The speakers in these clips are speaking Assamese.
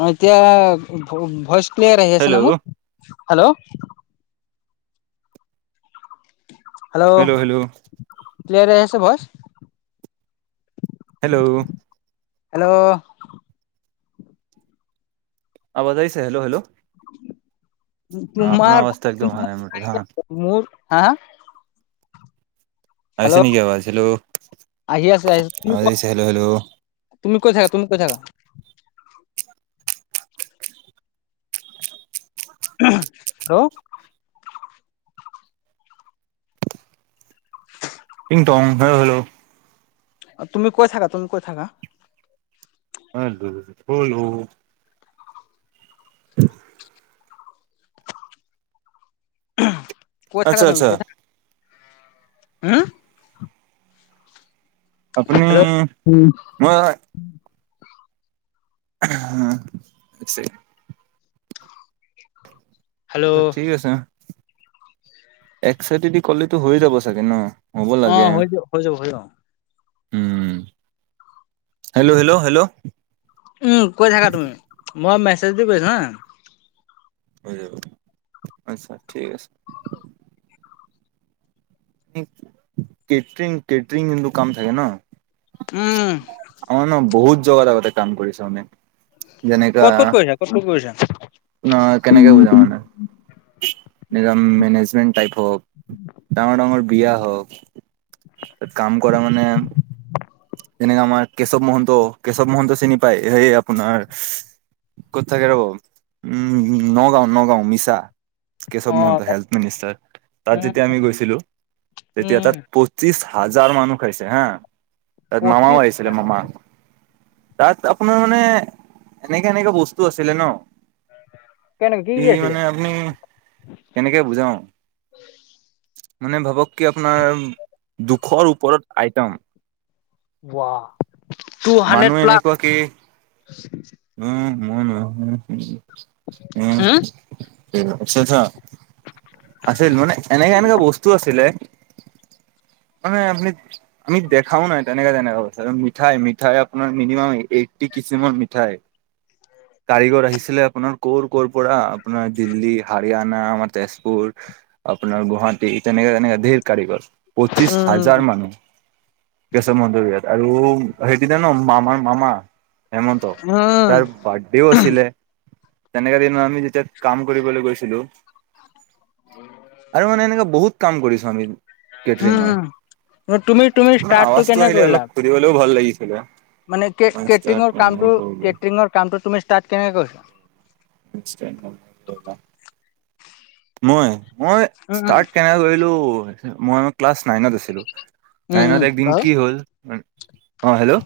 অ এতিয়া ভইচ ক্লিয়াৰ আহি আছে না হেল্ল' মোৰ? হেল্ল'। Hello hello. ক্লিয়াৰ আহি আছে ভইছ। হেল্ল'। হেল্ল'। আবাজ আহিছে হেল্ল-হেল্ল। তোমাৰ আৱাজটো একদম অহা নাই মোৰ তাত হা [inaudible] মোৰ। হা আহিছে হেল্ল' নেকি আৱাজ হেল্ল আহি আছে আহি [inaudible] হেল্ল' হেল্ল'। তুমি কৈ থাকা তুমি ক থাকা। [unintelligible] হেল্ল। [unintelligible] টিংটং hello hello. তুমি কৈ থাকা তুমি কৈ থাকা। [unintelligible] [unintelligible] কৈ আচ্ছা থাকা তুমি আচ্ছা কৈ থাক। হম। আপুনি হেল্ল' মই। [inaudible] ছে। হেল্ল' ঠিক আছে এক চাইটদি ক'লেতো হৈ যাব চাগে ন। হ'ব অ লাগে হৈ যাব, হৈ যাব, হৈ যাব। উম, হেল্ল' হেল্ল' হেল্ল'। উম, কৈ থাকা তুমি মই মেছেজ দি কৈছো হা। [inaudible] আচ্ছা ঠিক আছে। [inaudible] কেট্ৰিং কেট্ৰিং কিনো কাম থাকে ন। উম [inaudible] ন বহুত জগা আগতে কাম কৰিছে মানে। ক'ত ক'ত কৰিছা ক'ত ক'ত কৰিছা। [inaudible] কেনে ভোজাও মানে নিজ মেনেজমটাপ। হওক ডাঙৰ ডাঙৰ বিয়া হওক ত কাম কৰা মানে। যেনেকে আমাৰ কেশৱ মহন্ত কেশৱ মহন্ত চিনি পায় সেই আপোনাৰ। ক'ত থাকে ৰব উম নগাঁও নগাঁও মিছা। কেশৱ অ মহন্ত হেল্থ মিনিষ্টাৰ তাত যেতিয়া উম আমি গৈছিলোঁ। তেতিয়া উম তাট পঁচিছ হাজাৰ মানুহ। খাইছে হা তাত মামাও পঁচিছ আহিছিলে মামা। তাত আপোনাৰ মানে এনেকে এনেকে বস্তু আছিলে ন। কেনেকে কি ই কি আছিলে মানে আপুনি কেনেকে বুজাও। মানে ভাবক কি আপোনাৰ দুখৰ ওপৰত আইটম। ৱাহ। টু হাণ্ড্ৰেড মানুহ প্লাছ এনেকুৱা কি উম। হম [unintelligible] আছিল মানে এনেকা এনেকা বস্তু আছিলে। মানে আপুনি আমি দেখাও নাই তেনেকে তেনেকা বস্তু আছিলে, মিঠাই মিঠ। মিঠাই আপোনাৰ মিনিমাম এইটটি কিছুৰ মিঠাই। কাৰিগৰ আহিছিলে আপোনাৰ ক কৰ'ৰ পৰা আপোনাৰ দিল্লী হাৰিয়ানা আমাৰ তেজপুৰ। আপোনাৰ গুৱাহাটী তেনেকে তেনেকে ধেৰ কাৰিকৰ। পঁচিশ হাজাৰ উম, মানুহ কেশৱ মন্দৰ বিয়াত। আৰু সেইদিনা ন মামাৰ মামা হেমন্ত উম, তাৰ বা। দেও আছিলে তেনেকা দিনত আমি যেতিয়া কাম কৰিবলৈ গৈছিলো। আৰু মানে এনেকা বহুত কাম কৰিছো আমি। কেট্ৰিংৰ উম, তুমি তুমি মানে ষ্টাৰ্টটো আৱাজটো কেনে আহিলে কৰিলা? অলপ সুনিবলৈও ভাল লাগিছে। মানে কেট্ৰিংৰ কাম কেট্ৰিংৰ কামটো তুমি ষ্টাৰট কেনেকে কৈছা। [unintelligible] মই মই উম, উম, স্তাত কেনে কৰিলো মই ক্লাছ নাইনত আছিলো। উম, নাইনত উম, একদিন বাৰু কি হ'ল অ হেল্ল'।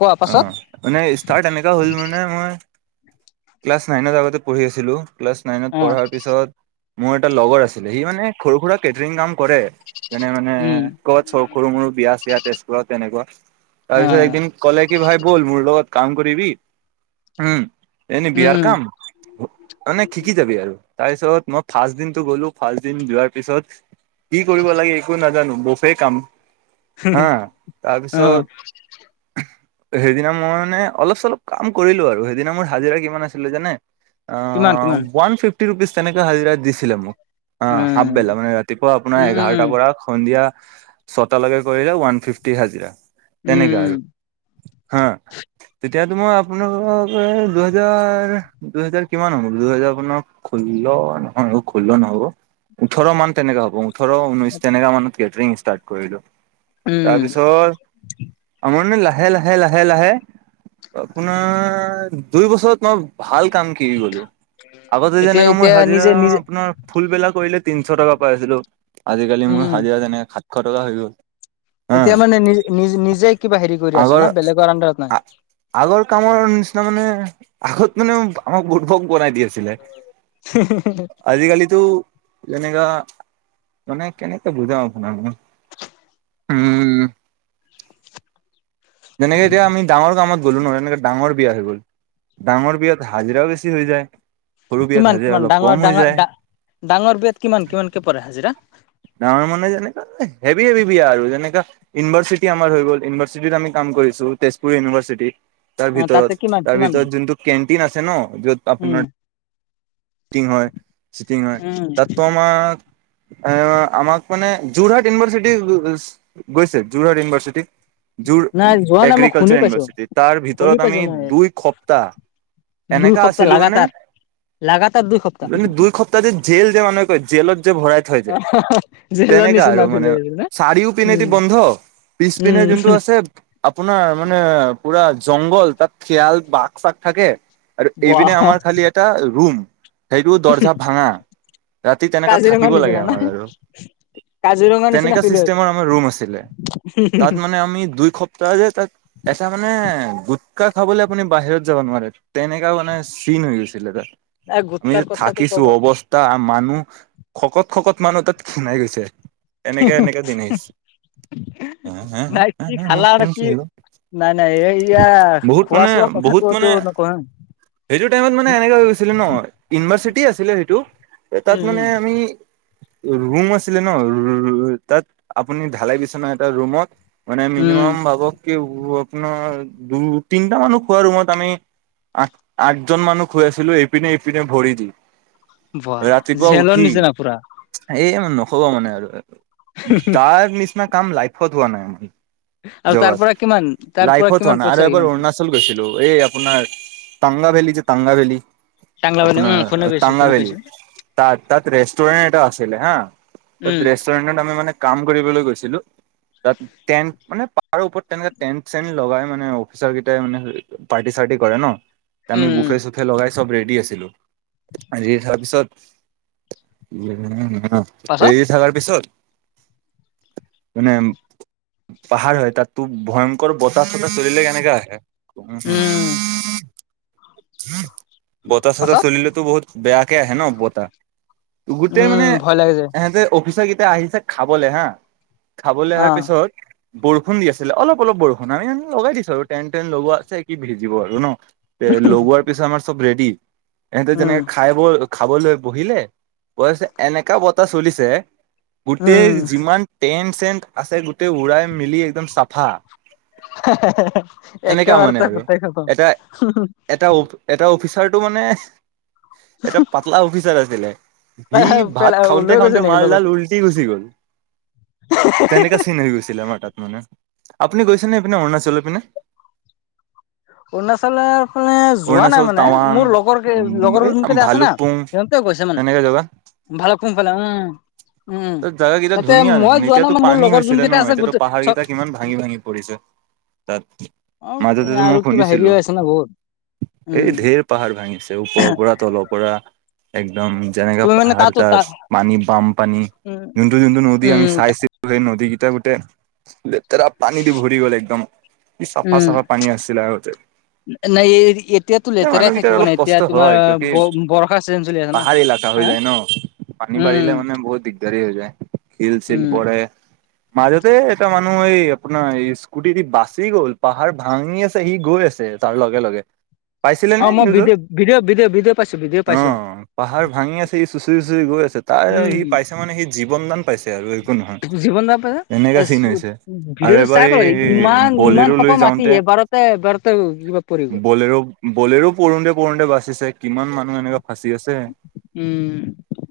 কোৱা অ পাছত মানে ষ্টাৰ্ট এনেকা হ'ল মানে মই। ক্লাছ নাইনত আগতে পঢ়ি আছিলো ক্লাছ নাইনত অ', পঢ়াৰ। পিছত মোৰ এটা লগৰ আছিলে সি মানে সৰু সুৰা কেটাৰং কাম কৰে। যেনে মানে উম, কত চ সৰু মৰু বিয়া চয়া তেজপুৰত তেনেকুৱা। তাৰপিছত অ', একদিন কলে কি ভাই বল মোৰ লগত কাম কৰিবি উম। এনেই উম, বিয়াৰ উম, কাম মানে শিকি যাবি আৰু তাৰ পিছত মই ফাৰ্ষ্ট দিনতটো গ'লো ফাৰ্ষট দিন যোৱাৰ পিছত কি কৰিব লাগে একো নাজানো। বফে কাম হা তাৰপিছত অ', সেইদিনা মই মানে অলপ চলপ কাম কৰিলো আৰু সেইদিনা মোৰ হাজিৰা কিমান আছিলে জানে। অ কিমান কিমান? ওৱান ফিফটি ৰুপিজ তেনেকে হাজিৰা দিছিলে মোক। অ উম, হাপবেলা মানে ৰাতিপুৱা আপোনাৰ উম, উম, উম, এঘাৰটাৰ পৰা সন্ধিয়া। ছতালকে কৰিলে ওৱান ফিফি হাজিৰা। তেনেকা উম। আৰু হা। তেতিয়াতো মই আপোনালোকক এ দুহেজাৰ দুহেজাৰ কিমান হব দুহেজাৰ মানক। খোল্ নহয় খোল্ল নহ'ব ওঠৰ মান তেনেকা হ'ব। থৰ ঊনৈ তেনেকা মানত কেট্ৰিং ষ্টাৰ্ট কৰিলো। উম তাৰপিছত আমনি লাহ। লাহে লাহে লাহে আপোনাৰ দুই বছৰত মই ভাল কাম। কি গলো আগতে এতিয়া যেনেকে মোৰ এতিয়া হাজিৰা নিজে নিজে আপোনাৰ। ফুলবেলা কৰিলে তিনিশ টকা পাই আছিলো আজিকালি মোৰ উম, হাজিৰা যেনেক সাতশ টকা হৈ গ'ল। হা এতিয়া মানে নি নিজ নিজে কিবা হেৰি কৰি আছা আগৰ না বেলেগৰ আণ্ডাৰত নাই। আগৰ কামৰ নিচিনা মানে আগত মানে আমাক বুৰবক বনাই দি আছিলে। আজিকালিটো। যেনেকা মানে কেনেকে বুজাও আপোনাক মই। উম। যেনেকে এতিয়া আম ডাঙৰ কামত। গ'লো নহয় এনেকে ডাঙৰ বিয়া হৈ গ'ল ডাঙৰ বিয়াত হাজিৰাও বেছি হৈ যায়। সৰু বিয়াত কিমান হাজিৰা কিমান অলপ কম ডাঙৰ হৈ ডাঙৰা যায় ডাঙৰ বিয়াত কিমান কিমানক পৰে হাজিৰা। ডাঙৰ মানে যেনে হেভি হেভি বিয়া আৰু যেনেকা ইউনিভাৰ্চিটি আমাৰ হৈ গ'ল ইউনিভাৰ্চিটিত আমি কাম। কৰিছো তেজপুৰ ইউনিভাৰ্চিটি তাৰ অ', তাতে ভিতৰত কিমান তাৰ কিমান ভিতৰত যোনটো কেণ্টিন আছে ন যত উম। আপোনাৰ। টিং হয় চিটিং হয় উম, তাত তো আমাক। এ আমাক মানে যোৰহাট ইউনিভাৰ্চিটি গৈছে যোৰহাট ইউনিভাৰ্চিটি। জোৰ নাই যোৱা নাই মই শুনি এগ্ৰিকালচাৰ পাইছো, ইউনিভাৰ্চিটি তাৰ শুনি ভিতৰত আমি পাইছো মই দুই সপ্তাহ। দুই এনেকা সপ্তাহ আছিলো মানে। লাগাতাৰ। লাগাতাৰ দুই সপ্তাহ দুই সপ্তাহ যে জেল যে মানহ কয় জেলত যে ভৰাই থৈ যে। জেলৰ তেনেকা আৰু নিচিনা ফিল মানে হৈ আছিল না চাৰিও পিনেদি উম, বন্ধ। পিছপিনে উম। যোনটো আছে আপোনাৰ মানে। পুৰা জংঘল তাত খেয়াল বাক চাক থাকে আৰু এইবিনে বাহ আমাৰ খালি এটা। ৰুম সেইটো দৰ্জা ভাঙা ৰাতি তেনেককা কাজিৰঙাৰ থাকিব লাগে নিচিনা না আমাৰ আৰু। কাজিৰঙাৰ নিচিনা তেনেকা ফিল হৈ চিষ্টেমৰ আছিলে। আমাৰ ৰুম আছিলে। তাত মানে আমি দুই সপ্তাহ যে তাত এটা মানে। গুটখা খাবলৈ আপুনি বাহিৰত যাব নোৱাৰে তেনেককা মানে চিন হৈ গৈছিলে। তাত। এই আমি গুটকাৰ যে কথাটো থাকিছো ক'ব অৱস্থা মানুহ। শকত খকত মানুহ তাত খ্ষীণাই গৈছে এনেকে এনেকে দিন আহিছে। নাই কি খালা আৰু কি [unintelligible] নাই নাই এইয়া বহুত খোৱা মানে চোৱা বহুত কথাটোতটো মানে নকোৱা। সেইটো টাইমত মানে এনে হৈ গৈছিলে ন ইউনিভাৰ্চিটি আছিলে সেইটো তাত উম, মানে উম, আমি। ৰুম আছিলে ন তাত আপুনি ঢালাই বিচনা এটা ৰুমত। মানে উম। মিনিমাম বাবককি। আপোনাৰ দু তিনটা মানুহ খোৱাৰ ৰুমত আমি আঠ আঠজন মানুহ খাই আছিলো এই। ইপিনেপিনে ভৰি দি বাহ ৰাতিপুৱ জেলৰ উঠি নিচিনা পুৰা এই। নক'ব মানে আৰু তাৰ নিচিনা কাম লাইফত হোৱা নাই মই। আৰু তাৰ জগাত পৰা কিমান তাৰ পৰা লাইফত হোৱা কিমান নাই আৰু পইচা এবাৰ কিমান পালা? অৰুণাচল গৈছিলো। এই আপোনাৰ টাংলা ভেলি যে টাংলা ভেলী। টাংলা উম, আপোনাৰ শুনি পাইছো টাংলা শুনি বেলি পাইছো তাত তাত ৰেষ্টুৰেণ্ট এটা আছিলে হা। তাত উম, ৰেষ্টুৰেন্টত আমি মানে কাম কৰিবলৈ গৈছিলো। তাত টেন মানে পাহাৰ ওপৰত তেনেকা টেন চেন। লগাই মানে অফিচৰ কেই মানে পাৰ্টি চাৰ্টি কৰে ন আমি উম, উম বুফে চুফে লগাই। চব ৰেডি আছিলো ৰেডি থাৰ পিছত। অ পাছত ৰেডি থকাৰ পিছত। মানে পাহাৰ হয় তাতো ভয়ংকৰ বতাহ চতাহ চলিলে কেনেকা আহে। উম। [inaudible] বত চতাহ পাছত চলিলেেতো বহুত। বেয়াকে আহে ন বতাহ গোটেই মানে উম ভয় লাগে যে এহেঁতে অফিচা। টাইম আহিছে খাবলৈ হা খাবলৈ অ অহাৰ পিছত। বৰষুণ দি আছিলে অলপ অলপ বৰষুণ আমি লগাই দিছো আৰু টেন টেনট লগোৱা আছে কি ভিজিব আৰু ন। তে লগোৱাৰ পিছত আমাৰ চব ৰেডি এহঁতে উম যেনেকে খাই ব। খাবলৈ বহিলে বছে এনেকা বটাহ চলিছে। গোটেই উম যিমান টেণ্ট চেণ্ট আছে গোটেই উৰাই মেলি একদম চাফা। [inaudible] একে এনেকা মানে বাৰতে আৰু গোটেই খটম। এটা এটা এটা অফিচাৰটো মানে এটা পাতলা অফিচাৰ আছিলে। সি তাই ভাত পেলাই খাওঁতে লৈ গৈছে খাওঁতে নেকি মালডাল লগতে উলটি গুচি গল। তেনেকা চিন হৈ গৈছিলে আমাৰ তাত মানে। আপুনি গৈছেনেপিনে অৰুণাচলৰ পিনে। অৰুণাচলৰ পিনে যো। যোৱা নাই অৰুণাচল মানে টাৱাং মোৰ লগৰ কেই উম লগৰ এই যোন কেইটা আছে না ভালুকপুং সিহঁতে গৈছে মানে। তেনেকে ভাল কুমফালে উম। উম ত জোগাকেইটা তাতে ধুনীয়া নখ মই যোৱা নাই এতিয়াতো মানে মোৰ পানী লগৰ যোন হৈছিলে ন কেইটা আছে এতিয়াতো গোটেই পাহাৰ চব কেইটা কিমান ভাঙি ভাঙি পৰিছে। তাত অ মাজতে ত মই আৰু খ। কিবা হেৰি হৈ আছে না বহুত। এই উম ঢেৰ পাহাৰ ভাঙিছে ওপৰৰ পৰা তলৰ পৰা এক। দম যেনেকে তুমি মানে পাহাৰ তাতো তা তাত পানী বাম পানী। উম যোনটো যোনটো নদী উম আমি চাইছিলো সেই নদীকেইটা গোটেই। তে পানী দি ভৰি গ'ল একদম ই চাফা উম চাফা পানী আছিলে আগতে। নাই এতিয়াতো এ লেতেৰাই মানুহকেইটাৰ থাকিব অলপ নাই এতিয়া কষ্ট তোমাৰ হয় কিয় কি ব বৰষা চিজন চলি আছে না পাহাৰী এলেকা হা হৈ যায় ন। পানী বাঢ়িলে উম মানে বহুত দিগদাৰী হৈ যায় শিল চিল উম পৰে। মাজতে এটা মানুহ এই আপোনাৰ এই স্কুটিদি বাচি গ'ল পাহাৰ ভাঙি আছে সি গৈ আছে। তাৰ লগে লগে। পাইছিলে অ নে মই নিউজত ভিডিঅ' ভিডিঅ' ভিডিঅ' ভিডিঅ' পাইছো ভিডিঅ' অ পাইছো পাহাৰ ভাঙি আছে ই চুচৰি চুচৰি। চুচৰি গৈ আছে তাৰ উম সি পাইছে মানে সি জীৱন দান পাইছে। আৰু একো নহয় জীৱন দান এনেকা চিন পাইছে হৈছে আৰু ভিডিঅ'টো এবাৰ চাই এই পালে ইমান বলেৰো ইমান লৈ খপৰ মান। যাওঁতে এবাৰতে এবাৰতে ইমান পৰি গ'ল পৰি গ'ল। হলেৰো পৰোতে পৰোতে বাচিছে কিমান মানুহ এনেকে। ফাঁচি আছে উম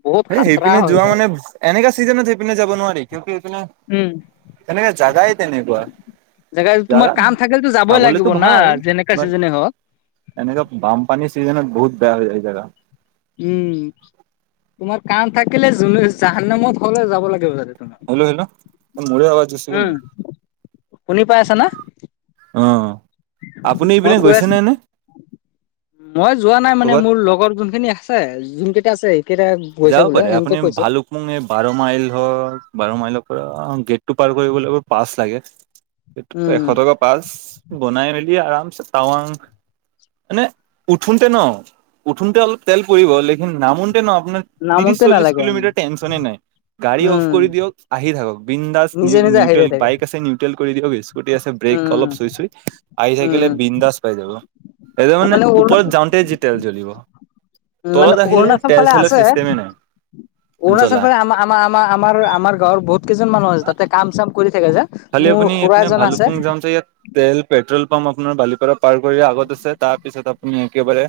বহুত এ খাতৰা সেইপিনে হৈ যোৱা যায় মানে এনেকা। ছিজনত সেইপিনে যাব নোৱাৰি কিন্তু সেইপিনে উম তেনেকা জেগাই তেনেকুৱা। জেগা তোমাৰ জাগাত কাম থাকিলেতো যাবই চাবলেতো লাগিব না যেনেকা চিজনে হওঁক। এনেকাে বানপানীৰ চিজনত বহুত বেয়া হৈ যায় এই জেগা। উম তোমাৰ কাম থাকিলে জুনে জাহান নেমত হ'লেও যাব লাগিব তাতে। তোমাৰ হেল্ল' হেল্ল' ত মোৰে আৱাজ গুচি গ'ল উম নি। শুনি পাই আছা না। অ আপুনি মই এইপিনে কৈ আছো গৈছেনে নে। মই যোৱা নাই মানে ক'বাত মোৰ লগৰ যোনখিনি আছে যোন কেইটা আছে। সেইকেইটা গৈছে যাব বোলে পাৰে সিহঁতে আপুনি কৈছে ভালুকমোংগ বাৰ মাইল হওঁক বাৰ মাইলৰ পৰা অ। গেট টো পাৰ কৰিবলৈ পাচ লাগে উম, এশ টকা পাচ। বনাই মেলি আৰামছে টাৱাং। মানে উঠোঁতে ন উঠোঁতে অলপ তেল পৰিব লেখিন নামনতে ন আপোনাৰ। ত্ৰিশ নামোতে চল্লিশ নালাগে উম, কিলোমিটাৰ টেনচনে নাই গাড়ী অফ উম, কৰি দিয়ক আহি থাকক। বিন্দাছ নিজে নিউ নিজে আহি নিউটেল যাই থাকে। বাইক আছে, নিউট্ৰেল কৰি দিয়ক স্কুটি আছে ব্ৰেক উম, অলপ চুই চুই আহি থাকিলে। উম, বিন্দাছ পাই যাব। এতিয়া মানে ওপৰত যাওঁতে যি তেল জ্বলিব মানে তলত আহিলে অৰুণাচল তেল ফালে চেলৰ আছে। চিষ্টেম। অৰুণাচল ফালে আমাৰ আমাৰ আমাৰ আমাৰ গাঁৱৰ বহুত। কেইজন মানুহ আছে তাতে কাম চাম কৰি থাকে যে। খালি মোৰ আপুনি খুৰা ইপিনে এজন আছে ভালুফুং যামতে তেল, পেট্ৰল। ভাল পাম আপোনাৰ বালিপাৰা পাৰ কৰি আগত আছে তাৰ পিছত আপুনি একেবাৰে।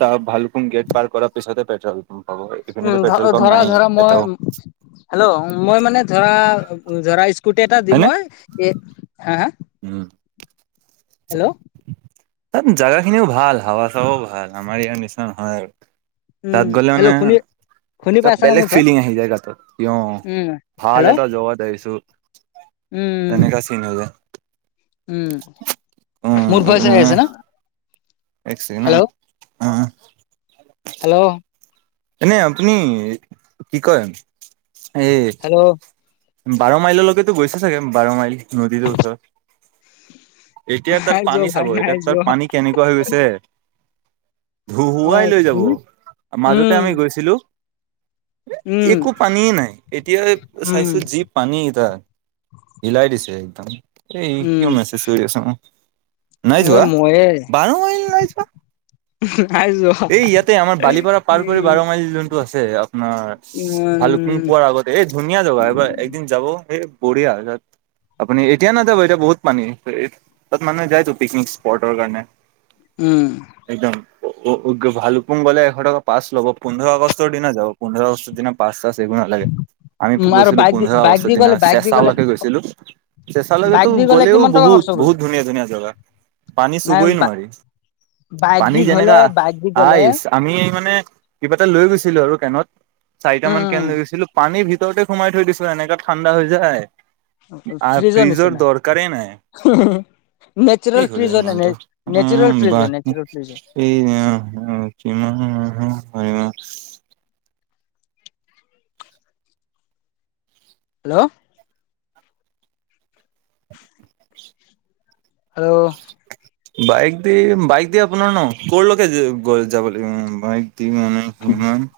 তাৰ ভালুফুং গেট পাৰ কৰাৰ পিছতে পেট্ৰল। পাম্প পাব এইপিনেতো উম পেট্ৰল ধ পাম্প ধৰা নায়েই ধৰা মই এটাও হেল্ল' মই মানে ধৰা ধৰা। পুট এটা দি হয়নে মই এ হা হা। উম। হেল্ল'। তাত জেগা খিনিও ভাল হাৱা চাৱাও ভাল আমাৰ ইয়াৰ নিচিনা নহয় আৰু। তাত উম গ'লে মানে হেল্লো' শুনিয়ে। এটা বেলেগ ফিলিং আহি গাতত উম, ভাল হেল্ল' এটা জেগাত আহিছোঁ। [unintelligible] উম, তেনেকা চিন যায়। উম মোৰ পৰা চাই উম আছে ন। এক চেকেণ্ড হা। হেল্ল' অ হেল্ল'। এনে আপুনি কি কয় এই। হেল্ল' বাৰ মাইললৈকেতো গৈছে চাগে বাৰ মাইল নদীটোৰ ওচৰত। [unintelligible] এতিয়া নাই তাৰ যোৱা পানী ভাই চাব নাই এতিয়া তাৰ যোৱা পানী কেনেকুৱা হৈ গৈছে। অ ধুহুৱাই লৈ যাব তুমি মাজতে উম আমি গৈছিলোঁ। [unintelligible] উম একো পানীয়ে নাই এতিয়া উম চাইছা। যি পানী এটা হিলাই দিছে একদম। এই উম কিয় মেছেজ কৰি আছা নাই এ যোৱা ময়ে বাৰ মাইল নাই যোৱা। [inaudible] নাই যোৱা এই ইয়াতে আমাৰ বালিপাৰা পাৰ কৰি উম বাৰ মাইল যোনটো আছে আপোনাৰ ইমান ভাল পুং পোৱাৰ আগতে। এই ধুনীয়া জেগা। এইবাৰ একদিন যাব এই বঢ়িয়া হয় তাত। আপুনি এতিয়া না [unintelligible] যাব এতিয়া বহুত পানী। তাত মানুহে যাইতো পিকনিক স্পটৰ কাৰণে। উম। অ ভালুপুং গলে এশ টকা পাছ ল'ব। পোন্ধৰ আগষ্টৰ দিনা যাব পোন্ধৰ আগষ্টৰ দিনা পাছ চাচ। দিব নালাগে আমি উম আৰু গৈছিলো। বাইক দি য বাইক বস্তৰ দি দিনা গ'লে বাইক দি গ'লে চেচালকে গৈছিলো। চেচালৈকেতো বাইক দি গ'লে গ'লেও কিমান টকা বহুত। খৰচ বহুত কৰিলো ধুনীয়া ধুনীয়া জেগা। পানী নাই চুবই বা- নোৱাৰি বাইক পানী দি গ'লে যেনেকা বাইক দি গ'লে আইচ। আমি মানে কিবা এটা লৈ গৈছিলো আৰু কেনত চাৰিটা মান কেন উম লৈ গৈছিলো। পানীৰ ভিতৰতে সোমাই থৈ দিছিলো। [unintelligible] এনেকা ঠাণ্ডা হৈ যায় আৰু ফ্ৰিজৰ দৰকাৰেই নাই। কি নেচাৰেল হল ফ্ৰিজ এই হয় নে মানু্টো উ নেচাৰেল ফ্ৰিজ বা হয় নেচাৰেল ফ্ৰিজ হয় এই। অ কিমান? হেল্ল'। হেল্ল'। বাইক দি বাইক দি আপোনাৰ ন? কলৈকে গ যাব লাগিব? মানে সিমান।